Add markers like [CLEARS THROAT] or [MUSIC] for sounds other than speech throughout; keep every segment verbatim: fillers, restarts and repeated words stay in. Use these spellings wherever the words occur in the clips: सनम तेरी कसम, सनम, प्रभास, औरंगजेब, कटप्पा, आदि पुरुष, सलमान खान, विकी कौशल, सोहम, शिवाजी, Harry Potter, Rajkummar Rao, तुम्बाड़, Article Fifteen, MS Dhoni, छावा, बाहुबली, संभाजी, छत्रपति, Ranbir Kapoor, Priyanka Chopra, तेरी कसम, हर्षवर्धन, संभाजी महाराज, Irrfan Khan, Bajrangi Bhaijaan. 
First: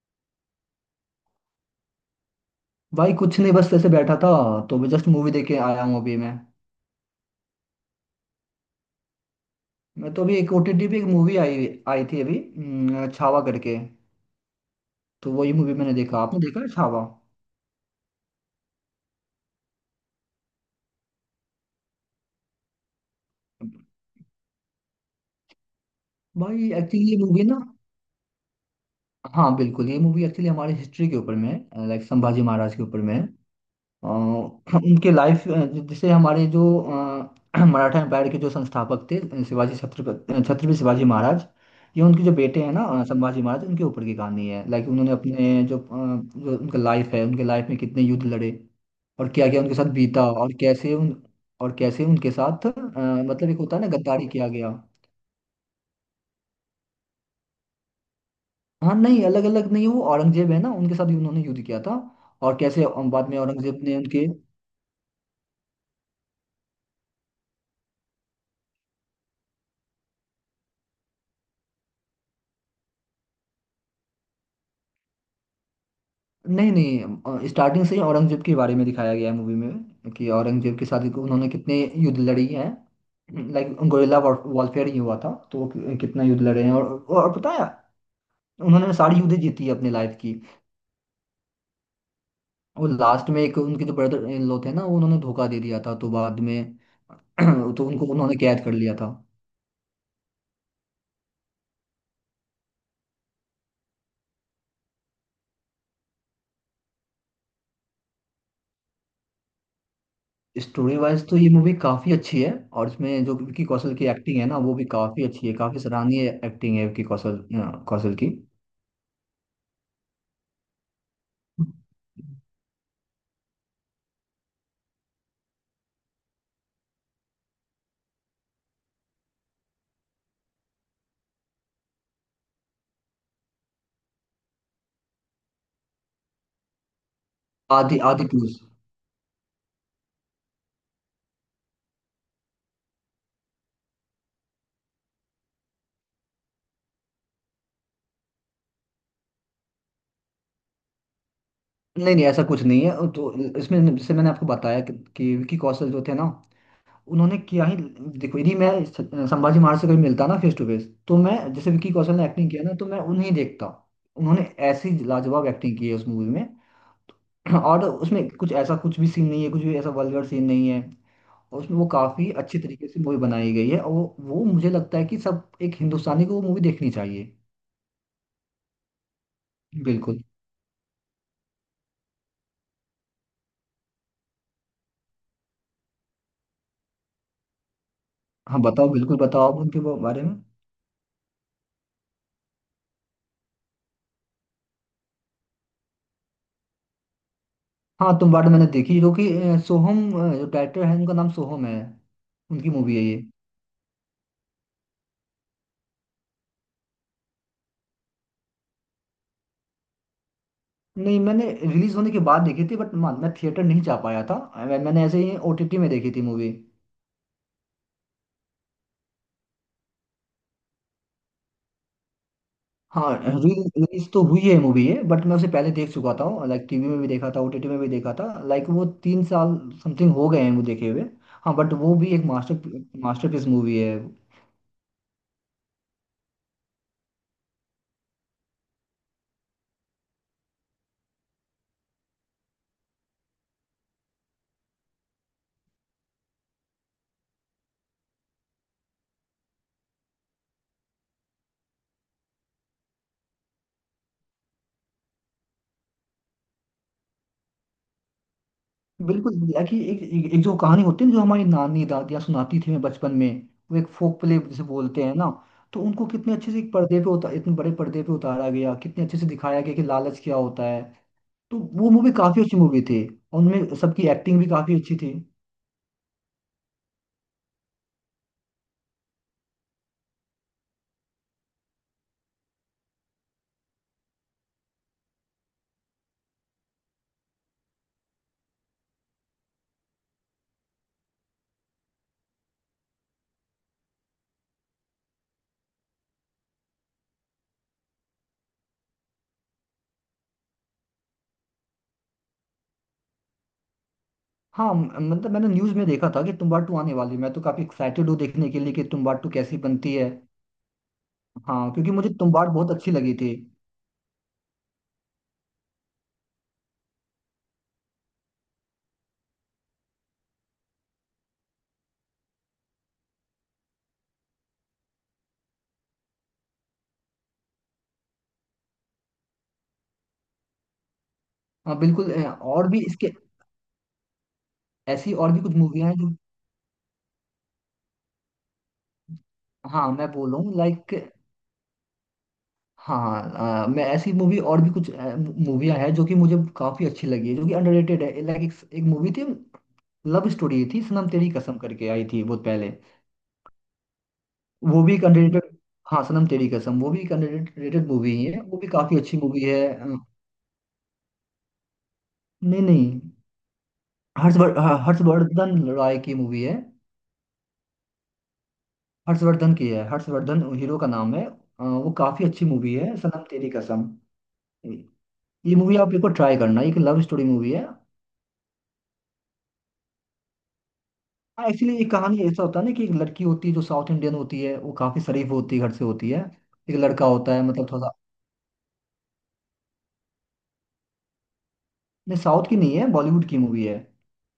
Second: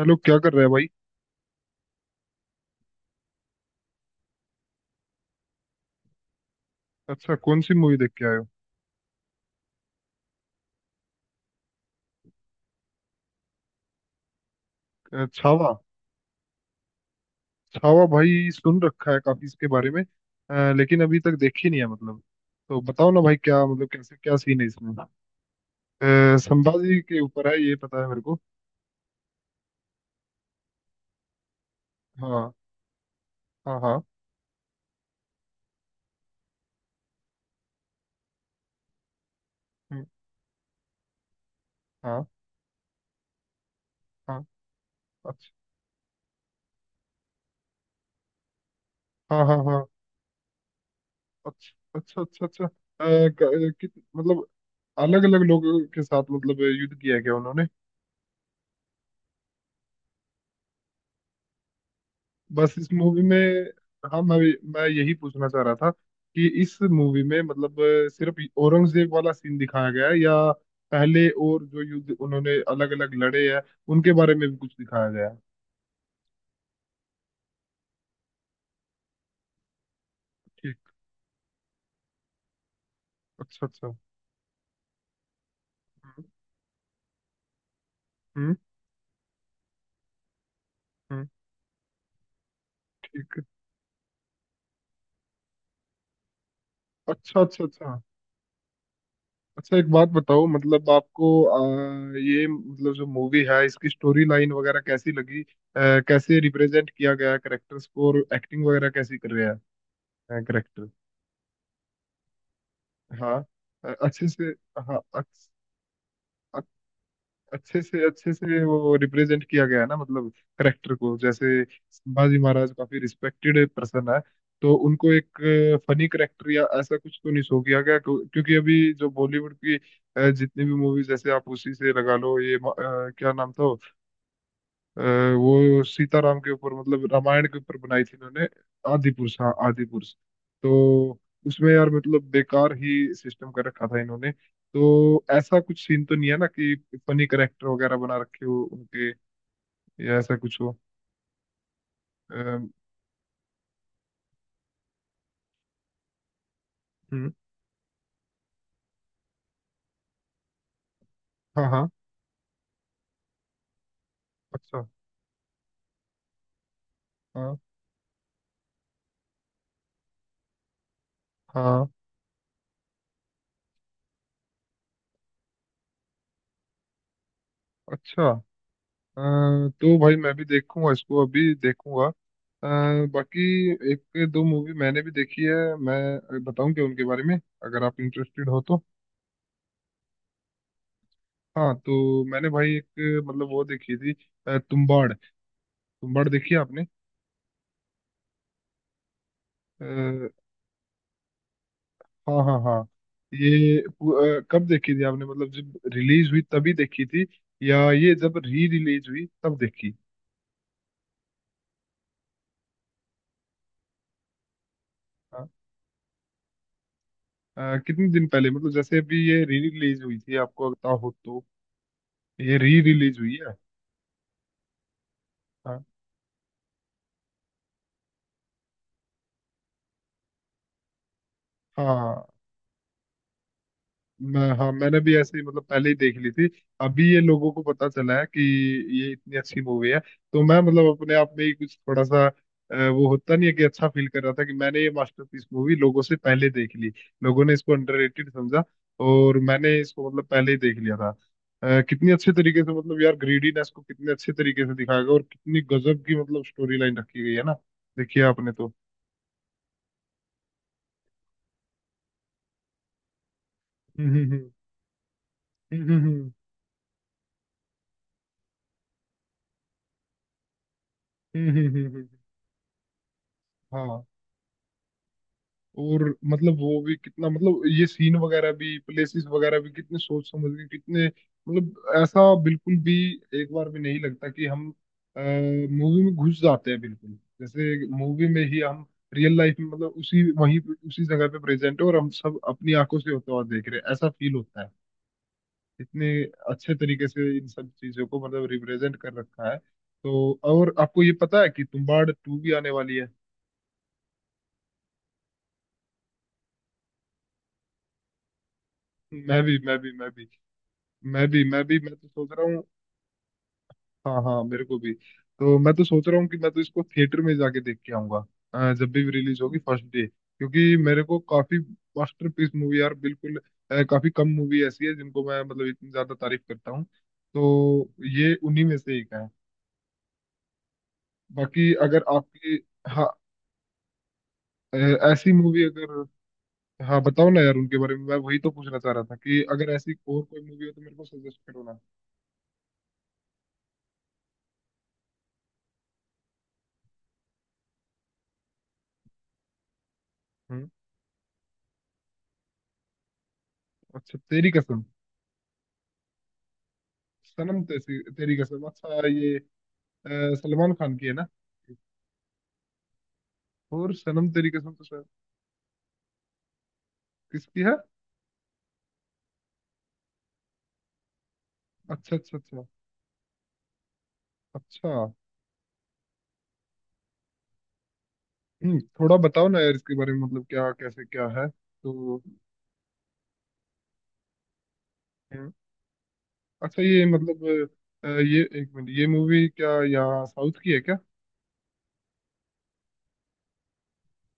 Hello, क्या कर रहे हैं भाई। भाई कुछ नहीं, बस ऐसे बैठा था। तो मैं जस्ट मूवी देख के आया हूँ अभी। मैं अच्छा, कौन सी मूवी देख के आए हो। मैं तो अभी एक ओटीटी पे एक मूवी आई आई थी अभी, हम्म, छावा करके। अ, तो वही छावा। मूवी मैंने देखा। आपने देखा है छावा छावा भाई, सुन रखा है काफी इसके बारे में, अ, लेकिन अभी तक देखी नहीं है मतलब। तो बताओ ना भाई, क्या मतलब, कैसे क्या सीन है इसमें। अ, भाई? संभाजी एक्चुअली ये के मूवी ऊपर है ना, ये, पता है मेरे को। हाँ बिल्कुल, ये मूवी एक्चुअली हमारी हिस्ट्री के ऊपर में, लाइक संभाजी हाँ, महाराज के ऊपर में है। अ, हाँ, हाँ। हम उनके लाइफ, जैसे हमारे जो अ, [CLEARS THROAT] मराठा एम्पायर के जो संस्थापक थे, अ, शिवाजी हम्म। छत्रपति छत्रपति शिवाजी महाराज, ये उनके हाँ, जो बेटे हैं ना, अ, संभाजी महाराज, उनके ऊपर की हाँ। कहानी है। लाइक उन्होंने अच्छा। अपने जो अ, जो उनका लाइफ है, उनके लाइफ में कितने युद्ध लड़े और हाँ, क्या हाँ, क्या उनके हाँ। साथ बीता और कैसे उन, अच्छा, और कैसे अच्छा, उनके अच्छा। अच्छा। साथ अ, अ, मतलब एक क- होता है ना कित- गद्दारी मतलब, किया गया। अलग अलग लोगों के साथ मतलब, युद्ध किया है क्या उन्होंने? हाँ नहीं, अलग अलग नहीं, वो औरंगजेब है ना, उनके साथ भी उन्होंने युद्ध किया था। और बस कैसे अ, इस मूवी बाद में में। औरंगजेब ने हाँ, उनके, मैं मैं यही पूछना चाह रहा था कि इस मूवी में मतलब अ, सिर्फ औरंगजेब वाला सीन दिखाया गया है, या पहले और जो युद्ध उन्होंने अलग अलग लड़े हैं उनके बारे में भी कुछ दिखाया गया है? नहीं नहीं, स्टार्टिंग से ही औरंगजेब के बारे में दिखाया गया है मूवी में, कि औरंगजेब ठीक। के साथ उन्होंने कितने युद्ध लड़ी हैं। अच्छा, लाइक अच्छा। गोरिल्ला वॉरफेयर ही हुआ था, तो वो कि- कितना हम्म, युद्ध लड़े हैं। और और पता है, हम्म, उन्होंने सारी युद्ध जीती है अपनी लाइफ की। हम्म। और लास्ट ठीक में है। एक उनके जो ब्रदर इन लॉ थे ना, वो उन्होंने धोखा दे दिया था, तो बाद में अच्छा, [CLEARS THROAT] अच्छा, तो अच्छा। उनको उन्होंने कैद कर लिया था। अच्छा, एक बात बताओ मतलब, आपको अ, ये मतलब जो मूवी है इसकी स्टोरी लाइन वगैरह कैसी लगी? अ, कैसे रिप्रेजेंट किया गया करेक्टर्स को, और एक्टिंग वगैरह कैसी कर रहे हैं करेक्टर? स्टोरी वाइज तो ये मूवी काफी अच्छी है। और इसमें जो हाँ। विकी अ- कौशल की अच्छे एक्टिंग से। है ना, वो भी हाँ, काफी अच्छी अक्स, है। काफी सराहनीय अक- एक्टिंग है विकी कौशल, अ, अच्छे से कौशल की। अच्छे से वो रिप्रेजेंट किया गया है ना मतलब, करेक्टर को। जैसे संभाजी महाराज काफी रिस्पेक्टेड पर्सन है, तो उनको एक फनी करेक्टर या ऐसा कुछ तो नहीं शो किया गया, क्यों- क्योंकि अभी जो बॉलीवुड की अ, जितनी भी मूवीज, जैसे आप उसी से लगा लो ये, म- अ, क्या नाम था, अ, वो सीताराम के ऊपर मतलब रामायण के ऊपर आदि बनाई थी आदि इन्होंने। टूर्स। आदि पुरुष, हाँ आदि पुरुष। तो उसमें यार मतलब बेकार ही सिस्टम कर रखा था इन्होंने। तो ऐसा कुछ सीन तो नहीं है ना कि फनी करेक्टर वगैरह बना रखे हो उनके, या ऐसा कुछ हो? नहीं नहीं, आ, ऐसा कुछ हम्म। नहीं है। तो इसमें, जैसे मैंने आपको बताया कि, कि विकी कौशल जो थे ना, उन्होंने क्या ही, देखो, यदि मैं स- संभाजी महाराज से कभी मिलता ना फेस टू फेस, तो मैं हाँ, जैसे हाँ। विकी कौशल ने एक्टिंग किया ना, तो मैं उन्हें देखता। उन्होंने अच्छा। ऐसी लाजवाब एक्टिंग की है उस मूवी में। हाँ, [CLEARS THROAT] और उसमें कुछ ऐसा, कुछ भी सीन नहीं है, कुछ भी ऐसा वल्गर सीन नहीं है। और उसमें हाँ। वो काफी अच्छी तरीके से मूवी बनाई गई है। और वो वो मुझे लगता है कि सब एक हिंदुस्तानी को वो मूवी देखनी चाहिए। अच्छा। अ, तो भाई बिल्कुल। मैं भी देखूंगा इसको, अभी देखूंगा। अ, बाकी एक दो मूवी मैंने भी देखी है, मैं बताऊं क्या उनके बारे में, अगर आप इंटरेस्टेड हाँ हो तो। बताओ, बिल्कुल बताओ आप उनके बारे में। हाँ, तो मैंने भाई एक मतलब वो देखी थी, अ, तुम्बाड़। तुम्बाड़ देखी है आपने? हाँ, तुम वार्ड मैंने देखी, जो कि अ, अ, सोहम, अ, जो डायरेक्टर है उनका नाम सोहम है, हाँ, हाँ, उनकी हाँ। मूवी है ये। ये पु- अ, कब देखी थी आपने, मतलब जब रिलीज हुई तभी देखी थी, या ये जब री रिलीज हुई तब देखी? नहीं, मैंने रिलीज होने के बाद देखी थी, बट मैं थिएटर नहीं जा पाया था। अ, मैं, मैंने ऐसे ही हाँ। ओटीटी में देखी थी मूवी। अ, कितने दिन पहले, मतलब जैसे अभी ये री रिलीज हुई थी, आपको पता हो तो। ये री हाँ, रिलीज हुई है? रिलीज तो हुई है मूवी ये, बट मैं उसे पहले हाँ, देख चुका था, लाइक टीवी में भी देखा था, ओटीटी में भी देखा था। लाइक वो तीन साल समथिंग हो गए हैं वो देखे हुए। हाँ, बट वो भी हाँ। एक मास्टर मास्टरपीस मूवी है। मैं हाँ, मैंने भी ऐसे ही मतलब पहले ही देख ली थी। अभी ये लोगों को पता चला है कि ये इतनी अच्छी मूवी है। तो मैं मतलब अपने आप में ही कुछ थोड़ा सा, अ, वो होता नहीं है कि अच्छा फील कर रहा था कि मैंने ये मास्टरपीस मूवी लोगों से पहले देख ली। लोगों ने इसको अंडररेटेड समझा, और मैंने इसको मतलब पहले ही देख लिया था। अ, कितनी अच्छे तरीके से मतलब यार, ग्रीडीनेस को कितने अच्छे तरीके से दिखाया गया, और कितनी गजब की मतलब स्टोरी लाइन रखी गई है ना, देखिए आपने तो। बिल्कुल एक्चुअली एक, एक, एक जो कहानी होती है ना, जो हमारी नानी दादियाँ सुनाती थी हमें बचपन में, वो एक हम्म, फोक प्ले हम्म, जिसे बोलते हैं ना, तो हम्म, उनको हम्म, कितने अच्छे से एक पर्दे पे उतार, इतने बड़े पर्दे पे उतारा गया, कितने अच्छे से दिखाया गया कि लालच क्या होता है। हम्म, तो हम्म, हम्म, हम्म, वो हम्म, हम्म। मूवी काफी अच्छी मूवी थी। और उनमें हाँ। सबकी एक्टिंग भी काफी अच्छी थी। और मतलब वो भी कितना मतलब, ये सीन वगैरह भी, प्लेसेस वगैरह भी कितने सोच समझ के, कितने मतलब, ऐसा बिल्कुल भी एक बार भी नहीं लगता। कि हम मूवी में घुस जाते हैं बिल्कुल, जैसे मूवी में ही हम रियल लाइफ में मतलब, उसी वहीं पे, उसी जगह पे प्रेजेंट है, और हम सब अपनी आंखों से होता हुआ देख रहे हैं, ऐसा फील होता है। इतने अच्छे तरीके से इन सब चीजों को मतलब रिप्रेजेंट कर रखा है। तो और आपको ये पता है कि तुम्बाड़ टू भी आने वाली है? हाँ, म- मतलब मैंने न्यूज में देखा था कि तुम्बाड़ टू आने वाली है। मैं तो काफी एक्साइटेड हूँ देखने के लिए कि तुम्बाड़ टू मैं भी कैसी मैं भी बनती है। मैं भी मैं भी मैं हाँ, भी, क्योंकि मैं तो मुझे सोच रहा तुम्बाड़ हूँ। बहुत अच्छी लगी थी। हाँ, हाँ, मेरे को भी। तो मैं तो सोच रहा हूँ कि मैं तो इसको थिएटर में जाके देख के आऊंगा, अ, जब भी रिलीज होगी, फर्स्ट डे, क्योंकि मेरे को काफी मास्टरपीस मूवी यार बिल्कुल। अ, काफी कम मूवी ऐसी है जिनको मैं मतलब इतनी ज्यादा तारीफ करता हूँ, तो ये उन्हीं में से एक है। बाकी हाँ अगर बिल्कुल, अ, आपकी, और भी हाँ, इसके, अ, ऐसी और ऐसी भी कुछ मूवी मूवियाँ हैं अगर, जो, हाँ बताओ ना यार उनके बारे में। मैं वही तो पूछना चाह रहा था कि अगर हाँ ऐसी मैं और बोल कोई रहा हूँ मूवी हो तो मेरे लाइक, को सजेस्ट करो ना। हाँ हाँ, अ, मैं ऐसी मूवी, और भी कुछ मूवियाँ हैं जो कि मुझे काफी अच्छी लगी है, जो कि अंडररेटेड है। लाइक एक, एक मूवी थी, लव स्टोरी हम्म। थी, सनम तेरी कसम करके आई थी बहुत पहले। अच्छा, तेरी वो कसम। भी एक अंडररेटेड, हाँ सनम तेरी कसम, वो भी एक सनम अंडररेटेड तेरी मूवी तेरी है, वो कसम, भी काफी अच्छा, अच्छी ये मूवी है। अ, अ, सलमान खान की है ना? नहीं नहीं, और सनम तेरी हर्षवर कसम ह- तो शायद, हर्षवर्धन रॉय की मूवी है। किसकी है? हर्षवर्धन की है, हर्षवर्धन हीरो का नाम है। अ, वो अच्छा, काफी अच्छा, अच्छी अच्छा। मूवी है सनम तेरी कसम। अच्छा। ये मूवी आप एक बार ट्राई करना, एक लव स्टोरी मूवी है। हम्म, थोड़ा बताओ ना यार इसके बारे में, मतलब क्या, कैसे क्या है हाँ एक्चुअली ये कहानी तो? ऐसा होता है ना कि एक लड़की होती है, जो साउथ इंडियन होती है, वो काफी शरीफ हम्म, होती है, घर से होती है। एक अच्छा ये लड़का होता है, मतलब, मतलब थोड़ा, अ, ये एक मिनट, ये मूवी क्या यहाँ साउथ की है क्या? नहीं साउथ की नहीं है, बॉलीवुड की मूवी है।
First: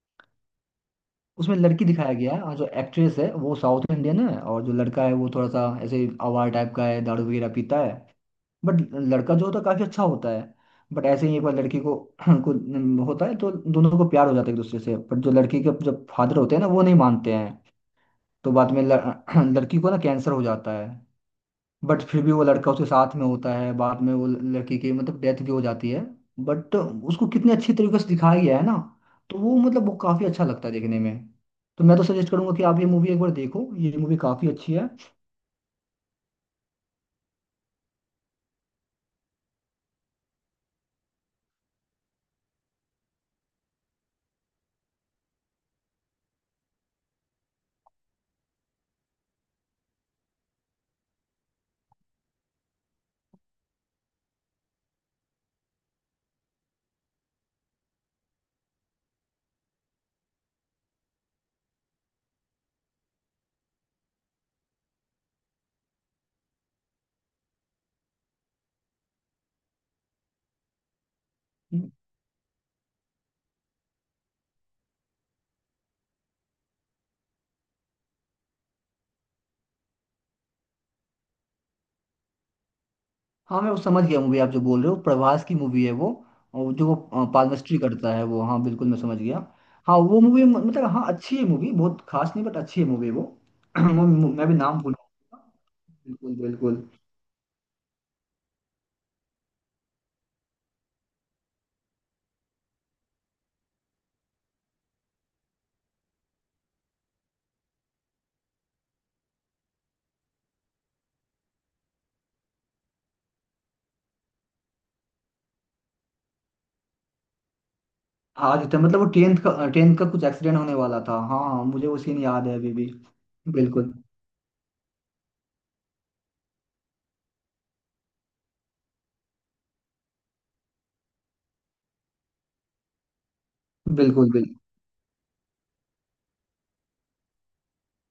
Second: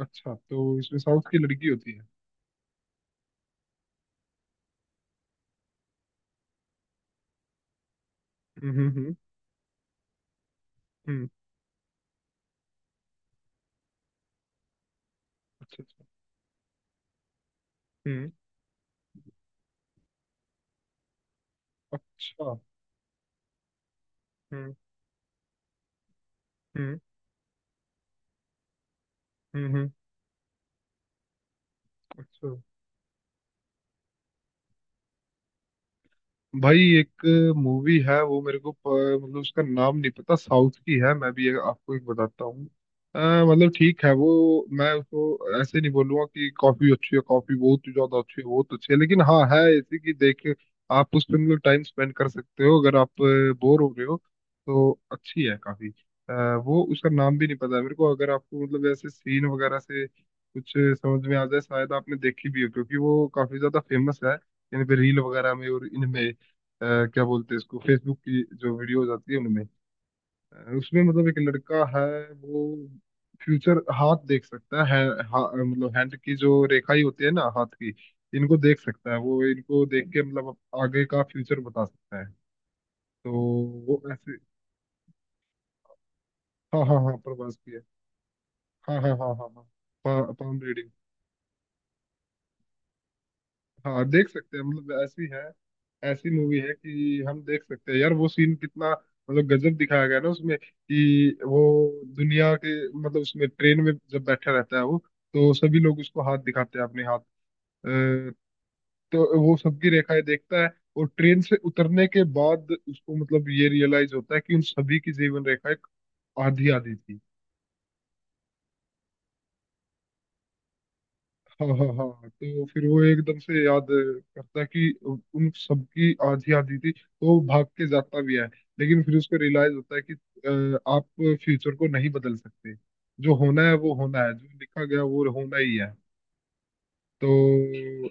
अच्छा, तो इसमें साउथ की उसमें लड़की लड़की होती है। दिखाया गया है, और जो एक्ट्रेस है वो साउथ इंडियन है। और जो लड़का है, वो थोड़ा सा ऐसे आवारा टाइप का है, दारू वगैरह पीता है। हम्म, बट हम्म, हम्म, लड़का जो होता है काफी अच्छा होता है। बट हम्म। ऐसे ही एक बार लड़की को [CLEARS THROAT] को न- होता है, तो दोनों को प्यार हो जाता है एक दूसरे से। बट जो लड़की के अच्छा, अच्छा। जब फादर होते हैं ना, वो नहीं मानते हैं। हम्म। तो बाद में ल- [CLEARS THROAT] लड़की को ना कैंसर हो जाता है। बट फिर भी वो अच्छा। लड़का उसके साथ में होता है। बाद में वो हम्म, लड़की की मतलब डेथ भी हो जाती है। बट हम्म, उसको कितने अच्छी तरीके से दिखाया गया है ना, तो वो हम्म, मतलब हम्म। वो काफी अच्छा लगता है देखने में। तो मैं तो सजेस्ट करूंगा अच्छा कि आप ये मूवी एक बार देखो, ये मूवी काफी अच्छी है। भाई। एक मूवी है वो मेरे को प- मतलब उसका नाम नहीं पता, साउथ की है, मैं भी एक- आपको एक बताता हूँ। अ, मतलब ठीक है, वो मैं उसको ऐसे नहीं बोलूंगा कि कॉफी अच्छी है, कॉफी बहुत ही ज्यादा अच्छी है, बहुत अच्छी है, लेकिन हाँ है ऐसी कि देख के आप उस पर मतलब टाइम स्पेंड कर सकते हो, अगर आप बोर हो रहे हो तो, अच्छी है काफी। अ, वो उसका नाम भी नहीं पता है मेरे को, अगर आपको मतलब ऐसे सीन वगैरह से कुछ समझ में आ जाए, शायद आपने देखी भी हो, क्योंकि वो काफी ज्यादा फेमस है इन पे, रील वगैरह में और इनमें, अ, क्या बोलते हैं इसको, फेसबुक की जो वीडियोज आती है उनमें। अ, उसमें मतलब एक लड़का है, वो फ्यूचर, हाथ देख सकता है। हा, मतलब हैंड की जो रेखाएं होती है ना, हाथ की, इनको देख सकता है। वो इनको देख के मतलब अप- आगे का फ्यूचर बता सकता है। तो हाँ मैं वो वो समझ गया, ऐसे, मूवी आप जो बोल रहे हो, प्रभास की मूवी है वो। और हाँ, जो वो हाँ, हाँ, प्रभास की पादमश्री है। करता है वो, हाँ बिल्कुल मैं हाँ, हाँ, समझ हाँ, गया। हाँ, हाँ। हाँ वो पा, मूवी, पाम। मतलब हाँ अच्छी है मूवी, बहुत खास नहीं, बट अच्छी है मूवी वो। [CLEARS THROAT] मैं हाँ, देख मैं भी सकते हैं नाम भूल, मतलब ऐसी है। ऐसी बिल्कुल मूवी है बिल्कुल। कि हम देख सकते हैं। यार वो सीन कितना मतलब गजब दिखाया गया ना उसमें, कि वो दुनिया के मतलब, उसमें ट्रेन में जब बैठा रहता है वो, तो सभी लोग उसको हाथ दिखाते हैं, अपने हाथ, अ, तो वो सबकी रेखाएं देखता है। और ट्रेन से उतरने के बाद उसको मतलब ये रियलाइज होता है कि उन सभी की जीवन रेखाएं आधी आधी थी। आज था, मतलब वो टेंथ का टेंथ का कुछ एक्सीडेंट होने वाला था। हाँ हाँ, हाँ, हाँ, मुझे वो हाँ, सीन हाँ। याद है तो अभी फिर भी। वो एकदम से याद बिल्कुल करता है कि उन सबकी आधी आधी थी, तो वो भाग के जाता भी है, लेकिन फिर उसको रियलाइज होता है कि अ, आप फ्यूचर को नहीं बदल सकते, जो होना है वो होना बिल्कुल। है, जो बिल्कुल। लिखा गया वो होना ही है। तो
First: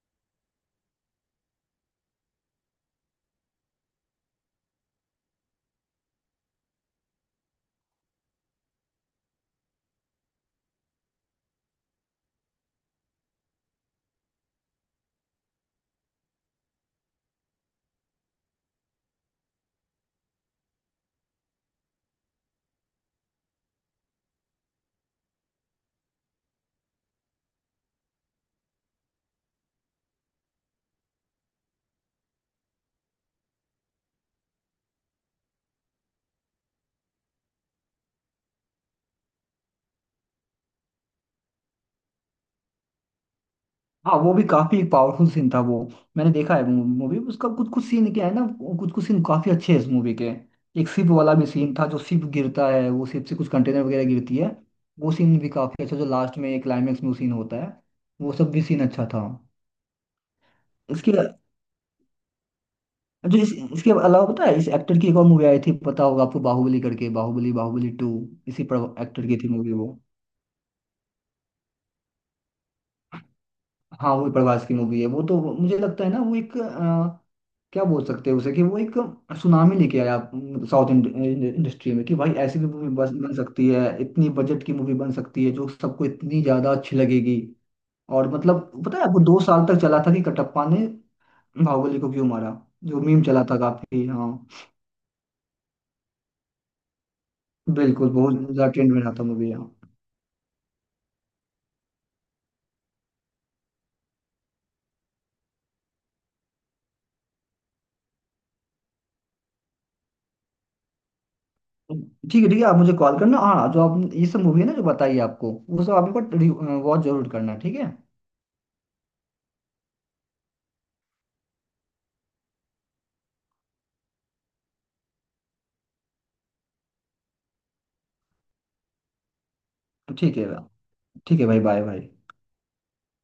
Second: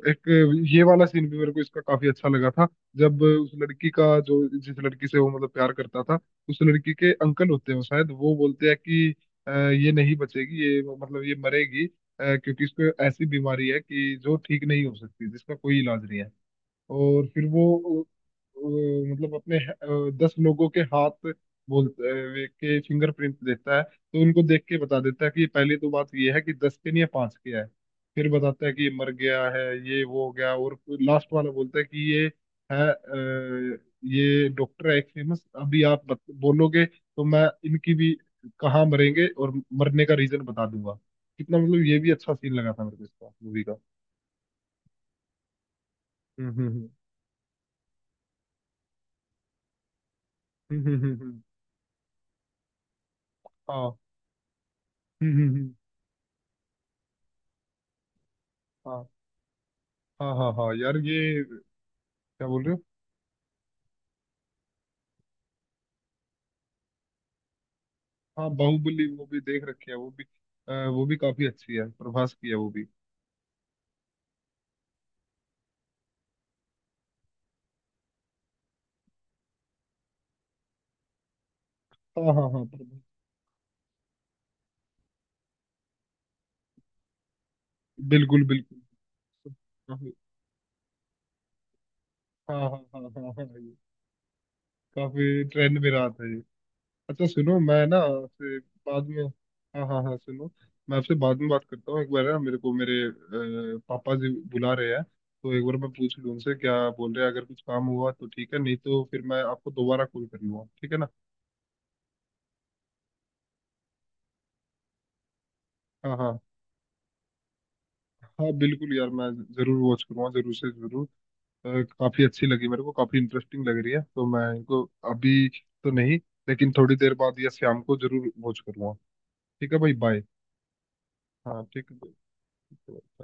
एक ये वाला सीन भी मेरे को इसका काफी अच्छा लगा था। जब उस लड़की का, जो जिस लड़की से वो मतलब प्यार करता था, उस लड़की के अंकल होते हैं, वो शायद वो बोलते हैं कि, "अ, ये नहीं बचेगी, ये मतलब ये मरेगी, अ, क्योंकि इसको ऐसी बीमारी है कि जो ठीक नहीं हो सकती, जिसका कोई इलाज नहीं है।" और फिर वो अ, मतलब अपने अ, दस लोगों के हाथ, बोलते अ, वे- के फिंगरप्रिंट देता है, तो उनको देख के बता देता है कि पहली तो बात ये है कि दस के नहीं है, पांच के है। फिर बताता है कि ये मर गया है, ये वो हो गया, और लास्ट वाला बोलता है कि ये है अ, ये डॉक्टर है एक फेमस। अभी आप बत, बोलोगे तो मैं इनकी भी कहाँ मरेंगे और मरने का रीजन बता दूंगा। कितना मतलब, ये भी अच्छा सीन लगा था मेरे को इसका, मूवी का। हाँ वो भी काफी पावरफुल सीन था वो। मैंने हम्म, देखा है हम्म, हम्म, मूवी, उसका कुछ कुछ सीन क्या है ना, कुछ कुछ सीन काफी अच्छे हैं इस मूवी के। हम्म, एक हम्म, शिप वाला हम्म, भी सीन था, जो शिप गिरता है, वो शिप से कुछ कंटेनर हम्म, वगैरह गिरती है, वो हम्म, सीन भी हम्म, हम्म। काफी अच्छा, जो लास्ट में क्लाइमेक्स में वो सीन होता है, वो सब भी सीन अच्छा हाँ, था। हाँ, हाँ, हाँ यार, इसके ये क्या बोल रहे हो? जो इस, इसके अलावा, पता है, इस एक्टर की एक और मूवी आई थी, पता होगा आपको, बाहुबली करके, बाहुबली बाहुबली टू, हाँ, इसी पर बाहुबली वो एक्टर की भी थी देख मूवी वो। रखी है, वो भी अ, वो भी काफी अच्छी है, प्रभास की है वो भी। हाँ वो प्रभास की मूवी है वो, तो मुझे लगता है ना वो एक अ, क्या बोल सकते हैं उसे, कि वो एक सुनामी लेके आया साउथ इंडस्ट्री में, कि भाई हाँ, हाँ, ऐसी हाँ, भी मूवी प्रभास, बन बन सकती है, इतनी बजट की मूवी बन सकती है जो सबको इतनी ज्यादा अच्छी लगेगी। और बिल्कुल, मतलब बिल्कुल। पता है वो दो साल तक चला था काफी- कि कटप्पा ने बाहुबली को क्यों मारा, हाँ, हाँ, जो हाँ, मीम हाँ, हाँ, चला हाँ। था ये काफी, हाँ काफी ट्रेंड में रहा था ये। अच्छा सुनो, मैं ना बिल्कुल, बहुत आपसे ज्यादा ट्रेंड में बाद रहा में, था मूवी हाँ। हाँ, हाँ, हाँ सुनो, मैं आपसे बाद में बात करता हूँ। एक बार ना, मेरे को मेरे अ, पापा जी बुला रहे हैं, तो एक बार मैं पूछ लूँ उनसे क्या बोल रहे हैं। अगर कुछ काम हुआ तो ठीक है, नहीं तो फिर मैं आपको दोबारा कॉल कर लूँगा, ठीक है ना? ठीक है ठीक है, आप मुझे कॉल करना, हाँ जो आप ये सब मूवी है ना जो बताइए आपको, वो सब आप एक हाँ, हाँ, बार वॉच जरूर करना ठीक है। हाँ बिल्कुल यार, मैं जरूर वॉच करूँगा, जरूर से जरूर। अ, काफी अच्छी लगी मेरे को, काफी इंटरेस्टिंग लग रही है, तो मैं इनको अभी तो नहीं, लेकिन थोड़ी देर बाद या शाम को जरूर वॉच करूँगा। ठीक है भाई, बाय। ठीक है, ठीक है भाई, हाँ, बाय ठीक भाई। है।